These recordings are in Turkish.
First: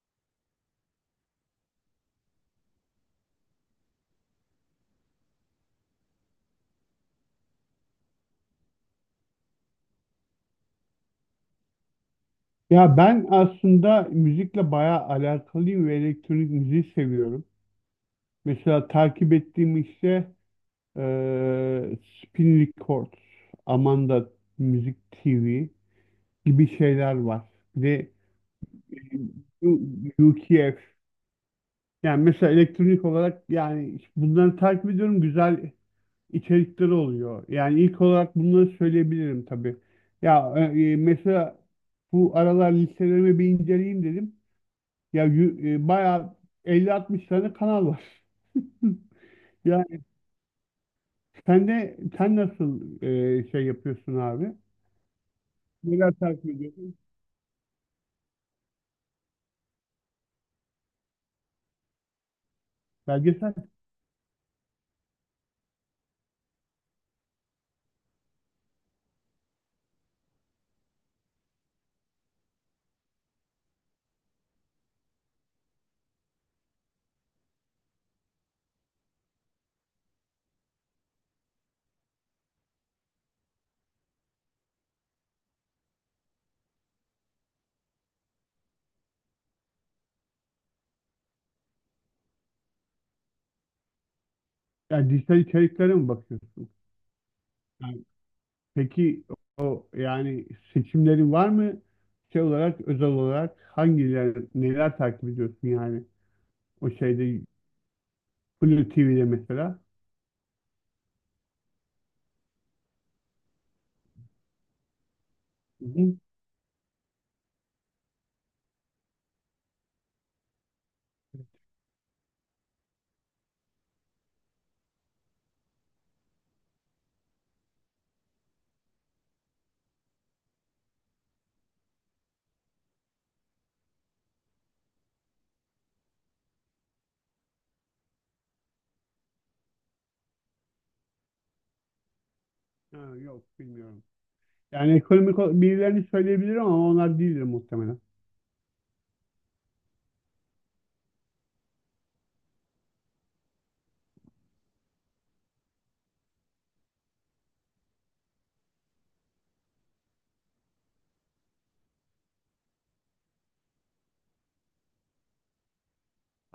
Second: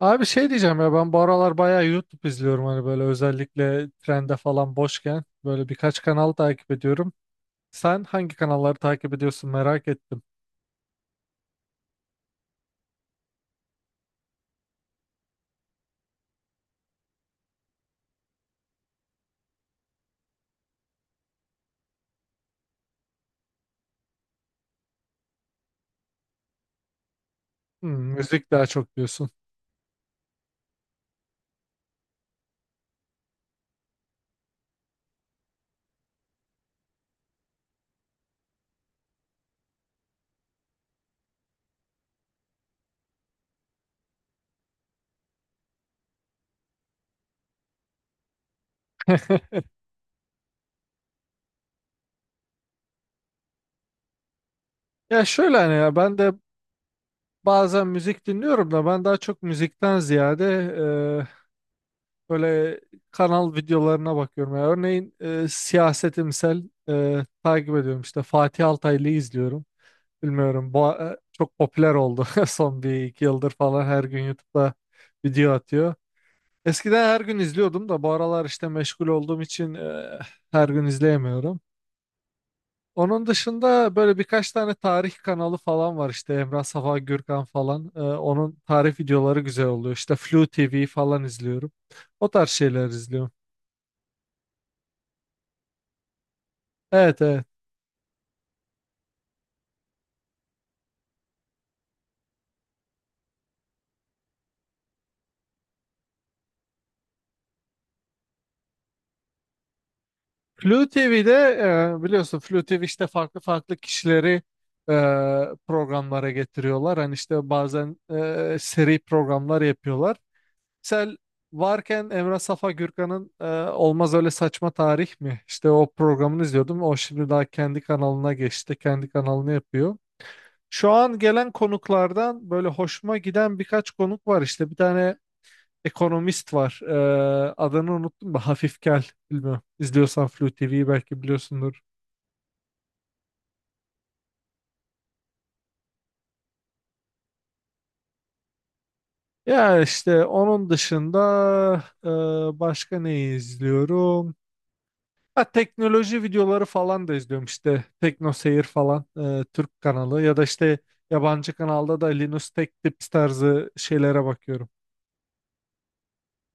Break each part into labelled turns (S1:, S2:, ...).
S1: Abi şey diyeceğim ya, ben bu aralar bayağı YouTube izliyorum hani, böyle özellikle trende falan boşken böyle birkaç kanal takip ediyorum. Sen hangi kanalları takip ediyorsun, merak ettim.
S2: Ya ben aslında müzikle bayağı alakalıyım ve elektronik müziği seviyorum. Mesela takip ettiğim işte Spin Records, Amanda Music TV gibi şeyler var. Bir
S1: Hmm,
S2: de
S1: müzik daha çok diyorsun.
S2: U- UKF. Yani mesela elektronik olarak yani işte bunları takip ediyorum. Güzel içerikleri oluyor. Yani ilk olarak bunları söyleyebilirim tabii. Ya mesela bu aralar listelerimi bir inceleyeyim dedim. Ya bayağı 50-60 tane kanal var. Yani sen nasıl şey yapıyorsun abi?
S1: Ya şöyle hani, ya
S2: Neler
S1: ben de
S2: takip ediyorsun?
S1: bazen müzik dinliyorum da ben daha çok müzikten ziyade e, böyle kanal
S2: Belgesel,
S1: videolarına bakıyorum. Ya örneğin siyasetimsel, takip ediyorum işte, Fatih Altaylı'yı izliyorum. Bilmiyorum. Bu çok popüler oldu, son bir iki yıldır falan her gün YouTube'da video atıyor. Eskiden her gün izliyordum da bu aralar işte meşgul olduğum için her gün izleyemiyorum. Onun dışında böyle birkaç tane tarih kanalı falan var, işte Emrah Safa Gürkan falan. Onun tarih videoları güzel oluyor. İşte Flu TV falan izliyorum. O tarz şeyler izliyorum.
S2: yani dijital içeriklere mi bakıyorsun?
S1: Evet, evet.
S2: Yani peki o yani seçimlerin var mı? Şey olarak, özel olarak hangileri, neler takip ediyorsun yani? O şeyde Blue TV'de mesela.
S1: Flu TV'de biliyorsun Flu TV işte farklı farklı kişileri e,
S2: Hı hı.
S1: programlara getiriyorlar. Hani işte bazen seri programlar yapıyorlar. Sel varken Emrah Safa Gürkan'ın Olmaz Öyle Saçma Tarih mi, İşte o programını izliyordum. O şimdi daha kendi kanalına geçti. Kendi kanalını yapıyor. Şu an gelen konuklardan böyle hoşuma giden birkaç konuk var. İşte bir tane ekonomist var. Adını unuttum da, Hafif Gel. Bilmiyorum. İzliyorsan Flu TV'yi belki biliyorsundur.
S2: Ha, yok bilmiyorum. Yani birilerini söyleyebilirim ama onlar değildir muhtemelen.
S1: Ya işte onun dışında başka ne izliyorum? Ha, teknoloji videoları falan da izliyorum, işte Tekno Seyir falan, Türk kanalı, ya da işte yabancı kanalda da Linus Tech Tips tarzı şeylere bakıyorum.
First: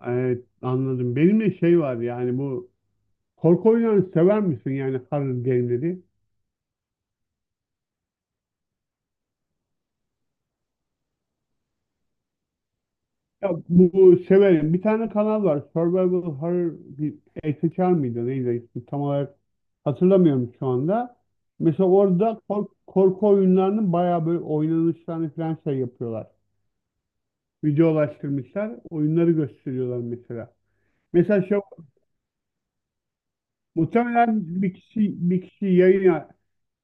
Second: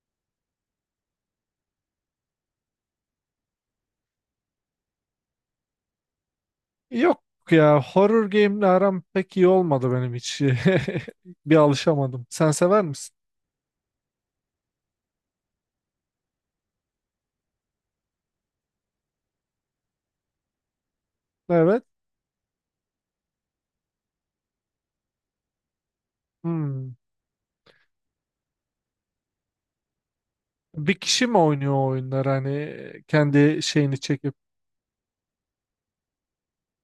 S2: Evet, anladım. Benim de şey var yani bu korku oyunlarını sever misin yani horror game'leri?
S1: Yok ya, horror game'le aram pek iyi olmadı benim hiç. Bir alışamadım. Sen sever misin?
S2: Ya bu, severim. Bir tane kanal var. Survival Horror bir SHR mıydı neydi ismi tam olarak hatırlamıyorum şu anda.
S1: Evet.
S2: Mesela orada korku oyunlarının bayağı böyle oynanışlarını falan şey yapıyorlar.
S1: Hmm.
S2: Videolaştırmışlar. Oyunları gösteriyorlar mesela.
S1: Bir kişi mi
S2: Mesela şey
S1: oynuyor o oyunlar, hani kendi şeyini çekip?
S2: muhtemelen bir kişi yayın ya,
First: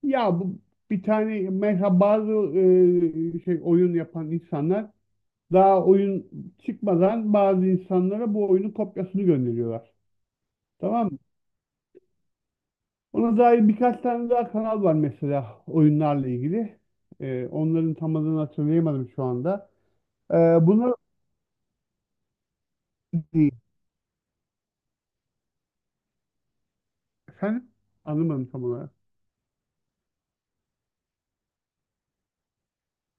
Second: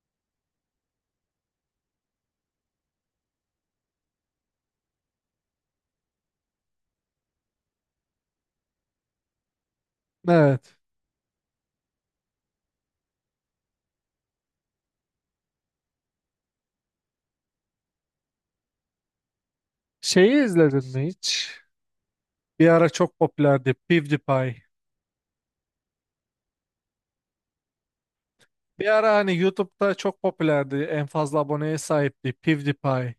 S2: ya bu bir tane mesela bazı şey oyun yapan insanlar daha oyun çıkmadan bazı insanlara bu oyunun kopyasını gönderiyorlar.
S1: Evet.
S2: Tamam mı? Ona dair birkaç tane daha kanal var mesela oyunlarla ilgili. Onların tam adını hatırlayamadım şu anda. E,
S1: Şeyi
S2: Bunlar
S1: izledin mi hiç? Bir ara çok popülerdi PewDiePie.
S2: efendim anlamadım tam
S1: Bir
S2: olarak.
S1: ara hani YouTube'da çok popülerdi, en fazla aboneye sahipti PewDiePie.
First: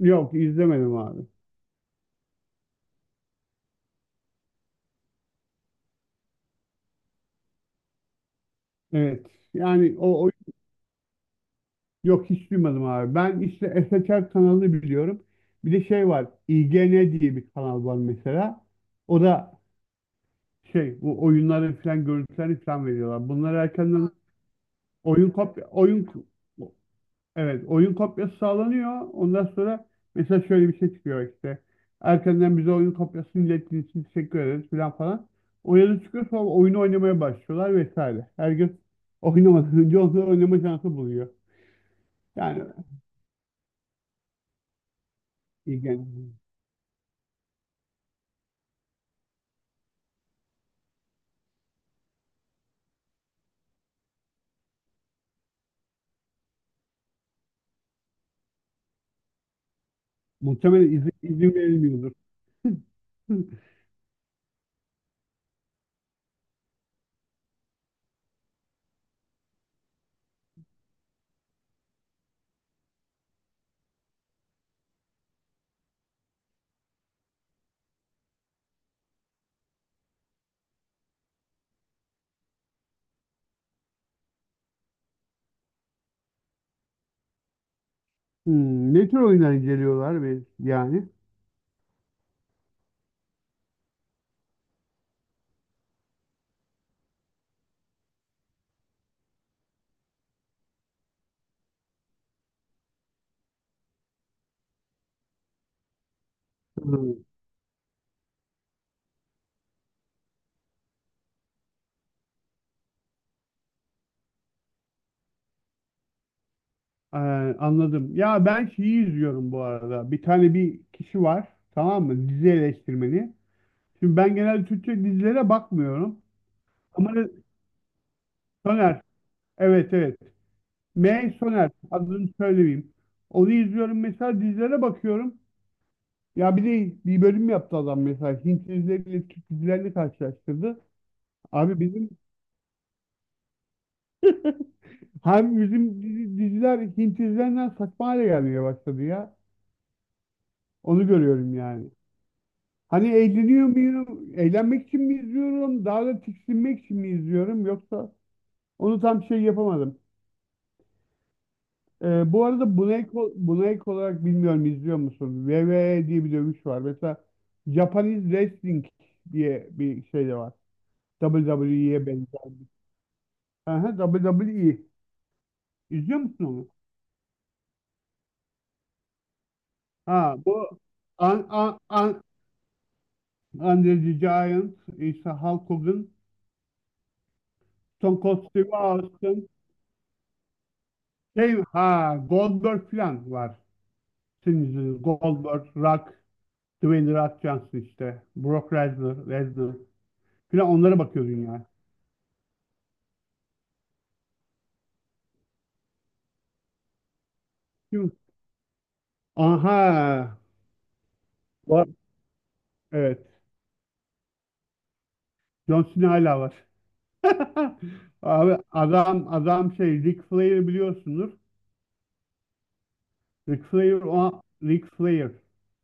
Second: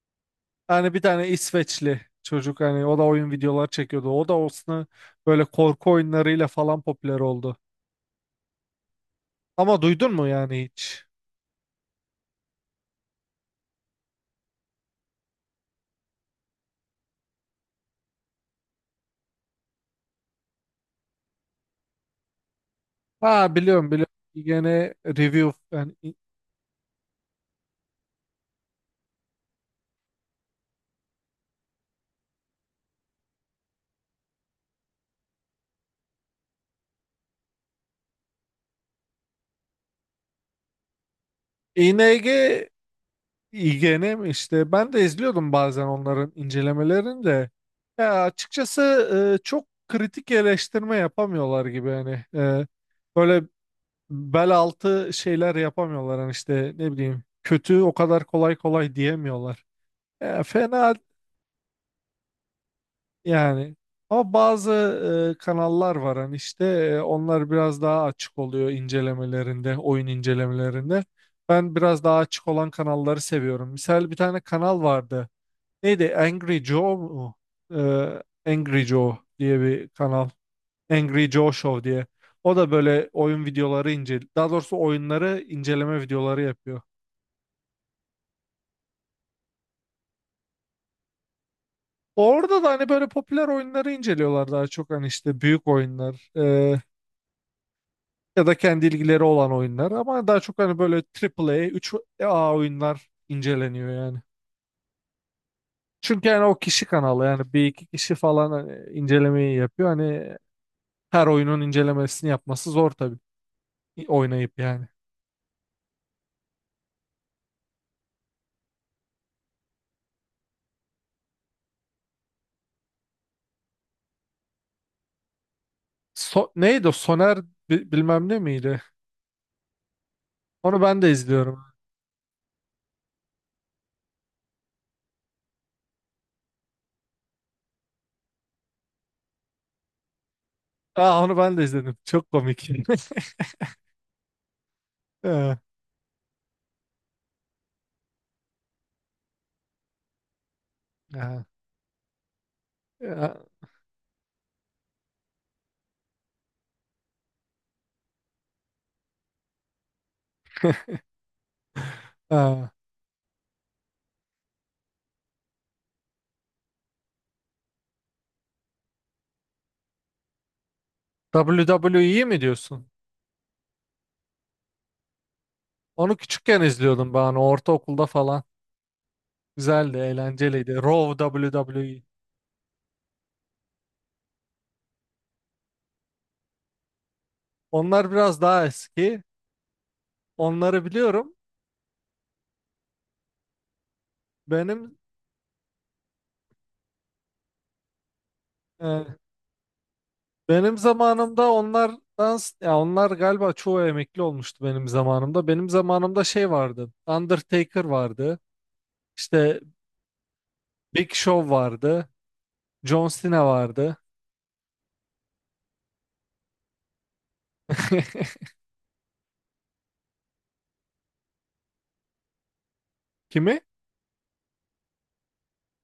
S2: Yok
S1: Hani
S2: izlemedim
S1: bir
S2: abi.
S1: tane İsveçli çocuk, hani o da oyun videoları çekiyordu. O da olsun böyle korku oyunlarıyla falan popüler oldu.
S2: Evet.
S1: Ama
S2: Yani
S1: duydun mu
S2: o
S1: yani hiç?
S2: Yok, hiç duymadım abi. Ben işte SHR kanalını biliyorum. Bir de şey var. IGN diye bir kanal var mesela. O da şey bu oyunların falan görüntülerini falan veriyorlar.
S1: Ha,
S2: Bunlar
S1: biliyorum,
S2: erkenden
S1: biliyorum. Gene
S2: oyun
S1: review
S2: kopya
S1: yani,
S2: oyun evet oyun kopyası sağlanıyor. Ondan sonra mesela şöyle bir şey çıkıyor işte. Erkenden bize oyun kopyasını ilettiğiniz için teşekkür ederiz falan falan. O yazı çıkıyor, sonra oyunu oynamaya başlıyorlar vesaire. Herkes oynamadan önce onları oynama şansı buluyor.
S1: ING,
S2: Yani
S1: IGN mi işte, ben de izliyordum bazen onların
S2: IGN.
S1: incelemelerini de. Ya açıkçası çok kritik eleştirme yapamıyorlar gibi hani. Böyle bel altı şeyler yapamıyorlar, hani işte, ne bileyim, kötü o kadar kolay kolay diyemiyorlar. E,
S2: Muhtemelen
S1: fena
S2: izin verilmiyordur.
S1: yani. Ama bazı kanallar var, hani işte onlar biraz daha açık oluyor incelemelerinde, oyun incelemelerinde. Ben biraz daha açık olan kanalları seviyorum. Misal, bir tane kanal vardı. Neydi? Angry Joe mu? Angry Joe diye bir kanal. Angry Joe Show diye. O da böyle oyun videoları ince, daha doğrusu oyunları inceleme videoları yapıyor.
S2: Hmm, ne tür oyunlar inceliyorlar ve yani?
S1: Orada da hani böyle popüler oyunları inceliyorlar daha çok, hani işte büyük oyunlar, ya da kendi ilgileri olan oyunlar, ama daha çok hani böyle AAA, 3A oyunlar inceleniyor yani. Çünkü yani o kişi
S2: Hmm,
S1: kanalı, yani bir iki kişi falan hani incelemeyi yapıyor. Hani her oyunun incelemesini yapması zor tabii, oynayıp yani.
S2: ee, anladım. Ya ben şeyi izliyorum bu arada. Bir tane bir kişi var, tamam mı? Dizi eleştirmeni. Şimdi ben genelde Türkçe dizilere bakmıyorum.
S1: Neydi o?
S2: Ama
S1: Soner bilmem ne miydi?
S2: Soner, evet evet.
S1: Onu ben de
S2: M.
S1: izliyorum.
S2: Soner, adını söylemeyeyim. Onu izliyorum mesela, dizilere bakıyorum. Ya bir de bir bölüm yaptı adam mesela. Hint dizileriyle Türk dizilerini karşılaştırdı.
S1: Aa, onu ben de
S2: Abi
S1: izledim.
S2: bizim
S1: Çok komik. Ee,
S2: hem bizim diziler Hint dizilerinden saçma hale gelmeye başladı ya. Onu
S1: ee,
S2: görüyorum yani. Hani
S1: ee,
S2: eğleniyor muyum? Eğlenmek için mi izliyorum? Daha da tiksinmek için mi izliyorum? Yoksa onu tam şey yapamadım. Bu
S1: ee.
S2: arada buna ek olarak bilmiyorum, izliyor musun? WWE diye bir dövüş var. Mesela Japanese Wrestling diye bir şey de var. WWE'ye
S1: WWE mi
S2: benzer.
S1: diyorsun?
S2: Aha, WWE.
S1: Onu
S2: İzliyor musun
S1: küçükken
S2: onu?
S1: izliyordum ben. Hani ortaokulda falan. Güzeldi,
S2: Ha,
S1: eğlenceliydi.
S2: bu
S1: Raw,
S2: An-
S1: W
S2: An-
S1: W E
S2: An- Andre the Giant, işte Hulk Hogan,
S1: Onlar
S2: Stone
S1: biraz
S2: Cold
S1: daha
S2: Steve
S1: eski.
S2: Austin,
S1: Onları biliyorum.
S2: şey, ha Goldberg falan var. Sizin
S1: Benim
S2: yüzünüz. Goldberg, Rock, Dwayne The Rock Johnson işte, Brock
S1: e,
S2: Lesnar falan
S1: benim
S2: onlara bakıyordun
S1: zamanımda
S2: yani.
S1: onlardan ya onlar galiba çoğu emekli olmuştu benim zamanımda. Benim zamanımda şey vardı. Undertaker
S2: Kim?
S1: vardı. İşte
S2: Aha,
S1: Big Show
S2: var.
S1: vardı. John
S2: Evet,
S1: Cena vardı.
S2: John Cena hala var. Abi adam adam şey Ric Flair biliyorsunuz.
S1: Kimi?
S2: Ric Flair o Ric Flair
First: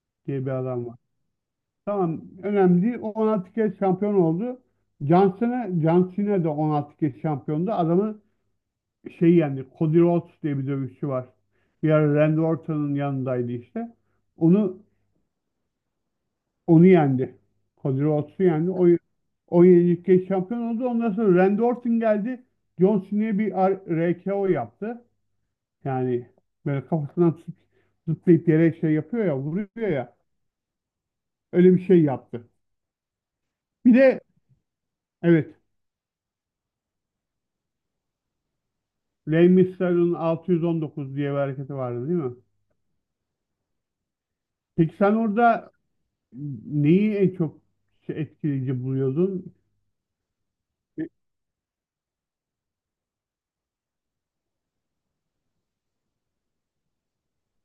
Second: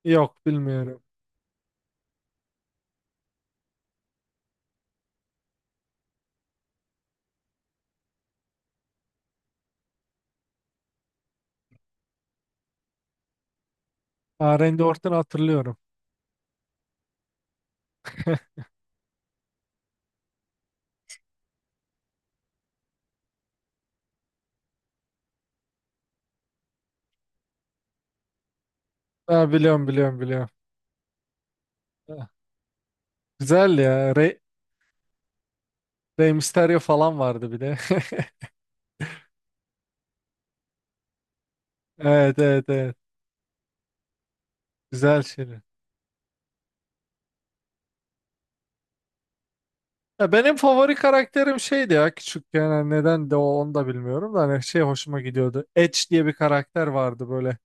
S1: Yok,
S2: diye bir adam var.
S1: bilmiyorum.
S2: Tamam önemli değil. O 16 kez şampiyon oldu. Johnson'a John Cena de 16 kez şampiyondu. Adamı şey yendi. Cody Rhodes diye bir dövüşçü var. Bir ara Randy Orton'un yanındaydı işte.
S1: Aa,
S2: Onu
S1: Randy Orton'u hatırlıyorum.
S2: onu yendi. Cody Rhodes'u yendi. O 17 kez şampiyon oldu. Ondan sonra Randy Orton geldi. John Cena'ya bir RKO yaptı. Yani böyle zıplayıp yere şey yapıyor ya,
S1: Ha,
S2: vuruyor
S1: biliyorum,
S2: ya.
S1: biliyorum, biliyorum.
S2: Öyle bir şey
S1: Ha,
S2: yaptı.
S1: güzel
S2: Bir
S1: ya.
S2: de
S1: Rey,
S2: evet
S1: Rey Mysterio falan vardı bir de.
S2: Rey Mysterio'nun 619 diye bir hareketi vardı değil mi?
S1: Evet, evet, evet.
S2: Peki sen
S1: Güzel şeyler.
S2: orada neyi en çok etkileyici buluyordun?
S1: Ya benim favori
S2: E,
S1: karakterim şeydi ya küçükken. Yani neden de o, onu da bilmiyorum da, hani şey, hoşuma gidiyordu. Edge diye bir karakter vardı, böyle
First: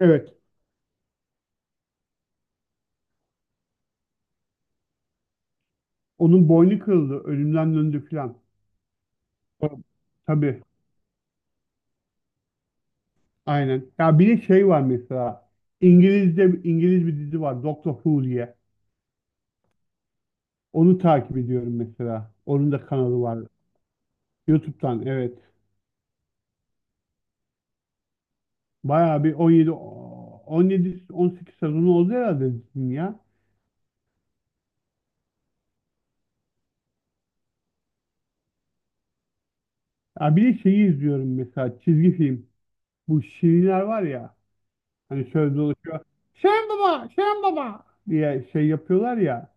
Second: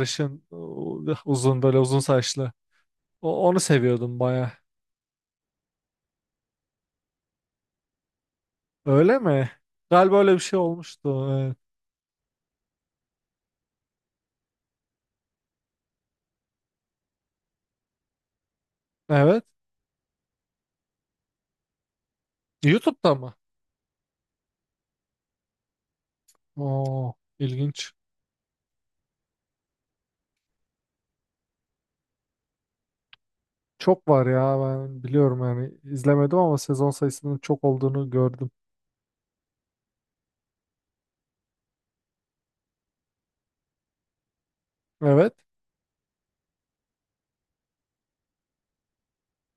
S2: Evet.
S1: uzun, böyle uzun saçlı. Onu seviyordum baya.
S2: Onun boynu kırıldı. Ölümden döndü filan.
S1: Öyle mi?
S2: Tamam.
S1: Galiba öyle bir şey
S2: Tabii.
S1: olmuştu, evet.
S2: Aynen. Ya bir de şey var mesela. İngiliz bir dizi var, Doctor Who diye.
S1: Evet.
S2: Onu takip ediyorum mesela. Onun da
S1: YouTube'da
S2: kanalı
S1: mı?
S2: var. YouTube'dan evet.
S1: Oo, ilginç.
S2: Bayağı bir 17 18 sezonu oldu herhalde dizinin ya.
S1: Çok var ya, ben biliyorum yani, izlemedim ama sezon sayısının çok olduğunu gördüm.
S2: Ya bir de şeyi izliyorum mesela, çizgi film. Bu şirinler var ya hani
S1: Evet.
S2: şöyle dolaşıyor. Şen baba, Şen baba diye şey yapıyorlar ya.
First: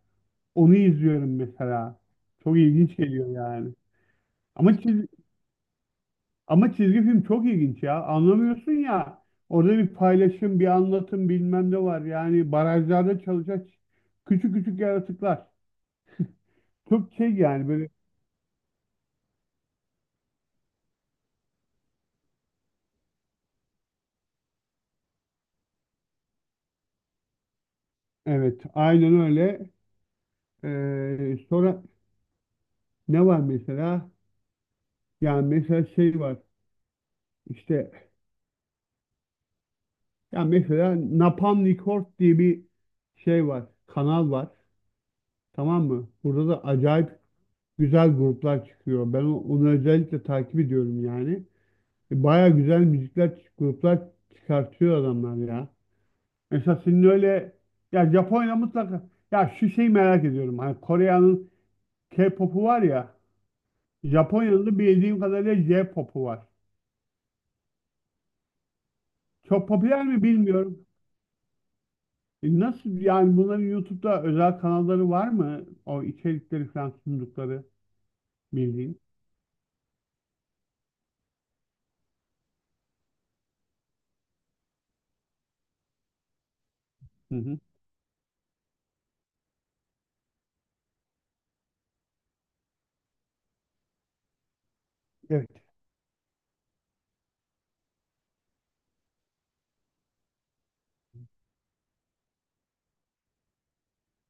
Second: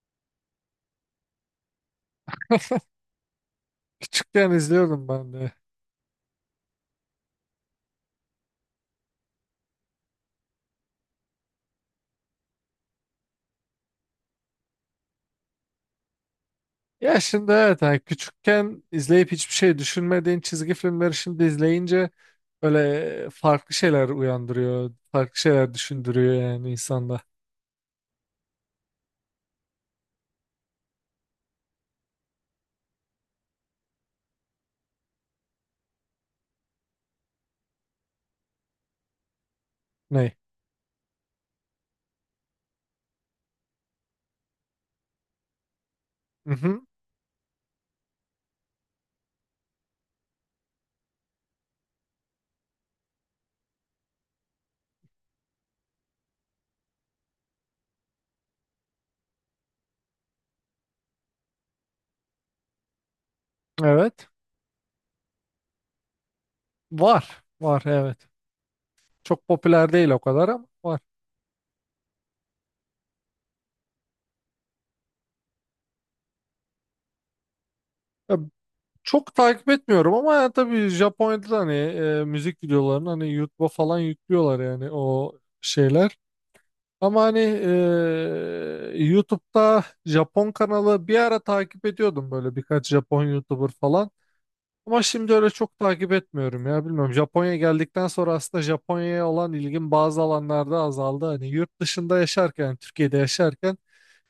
S2: Onu izliyorum mesela. Çok ilginç geliyor yani.
S1: Küçükken
S2: Ama çiz
S1: izliyordum ben de.
S2: ama çizgi film çok ilginç ya. Anlamıyorsun ya. Orada bir paylaşım, bir anlatım bilmem ne var. Yani barajlarda çalışan küçük küçük yaratıklar. Çok
S1: Ya
S2: şey
S1: şimdi
S2: yani
S1: evet,
S2: böyle,
S1: yani küçükken izleyip hiçbir şey düşünmediğin çizgi filmleri şimdi izleyince böyle farklı şeyler uyandırıyor. Farklı şeyler düşündürüyor yani insanda.
S2: evet, aynen öyle. Sonra ne var mesela? Yani mesela şey var. İşte
S1: Ne?
S2: ya mesela Napalm Records diye bir şey var, kanal var. Tamam mı? Burada da
S1: Mhm,
S2: acayip güzel gruplar çıkıyor. Ben onu özellikle takip ediyorum yani. Baya güzel müzikler, gruplar çıkartıyor adamlar ya. Mesela senin öyle ya, Japonya mutlaka, ya şu şeyi merak ediyorum. Hani Kore'nin K-pop'u var ya.
S1: evet.
S2: Japonya'da bildiğim kadarıyla J-pop'u var.
S1: Var. Var, evet. Çok
S2: Çok
S1: popüler
S2: popüler
S1: değil o
S2: mi
S1: kadar, ama
S2: bilmiyorum.
S1: var.
S2: Nasıl yani, bunların YouTube'da özel kanalları var mı? O içerikleri falan sundukları bildiğin.
S1: Çok takip etmiyorum ama, ya tabii Japonya'da da hani müzik videolarını hani YouTube'a falan yüklüyorlar, yani o şeyler. Ama
S2: Hı
S1: hani
S2: hı.
S1: YouTube'da Japon kanalı bir ara takip ediyordum, böyle birkaç Japon YouTuber falan. Ama şimdi
S2: Evet.
S1: öyle çok takip etmiyorum ya, bilmiyorum. Japonya'ya geldikten sonra aslında Japonya'ya olan ilgim bazı alanlarda azaldı. Hani yurt dışında yaşarken, Türkiye'de yaşarken,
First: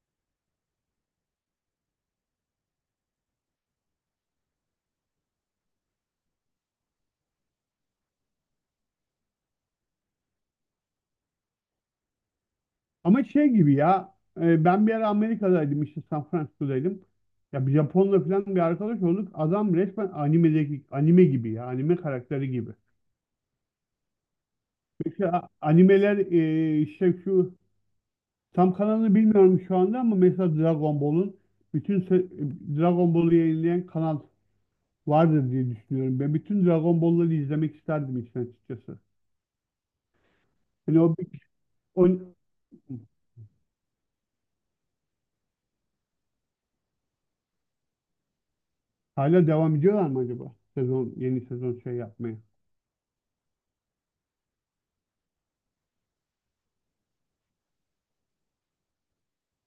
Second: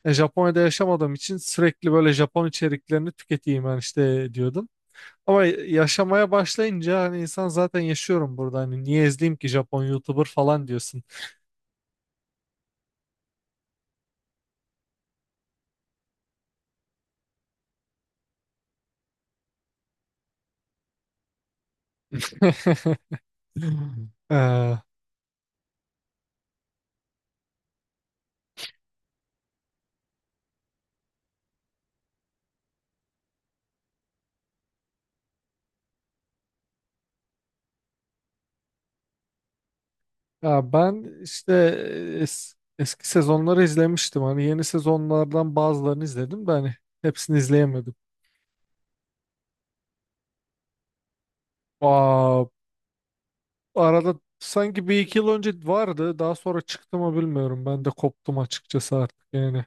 S1: Japonya'da yaşamadığım için sürekli böyle Japon içeriklerini tüketeyim ben, işte diyordum. Ama yaşamaya başlayınca hani, insan zaten yaşıyorum burada. Hani niye izleyeyim ki Japon YouTuber falan diyorsun.
S2: Ama şey gibi ya, ben bir ara Amerika'daydım, işte San Francisco'daydım. Ya bir Japonla falan bir arkadaş olduk. Adam resmen animedeki anime gibi ya, anime karakteri gibi.
S1: Ee,
S2: Mesela animeler, işte şu tam kanalını bilmiyorum şu anda ama mesela Dragon Ball'un bütün se- Dragon Ball'u yayınlayan kanal vardır diye düşünüyorum. Ben bütün Dragon Ball'ları izlemek isterdim işin açıkçası.
S1: ya
S2: Hani o,
S1: ben
S2: bir-
S1: işte
S2: o
S1: eski sezonları izlemiştim. Hani yeni sezonlardan bazılarını izledim de hani hepsini izleyemedim.
S2: hala devam ediyorlar mı acaba? Yeni sezon şey yapmaya.
S1: Aa, arada sanki bir iki yıl önce vardı. Daha sonra çıktı mı bilmiyorum. Ben de koptum açıkçası artık yani.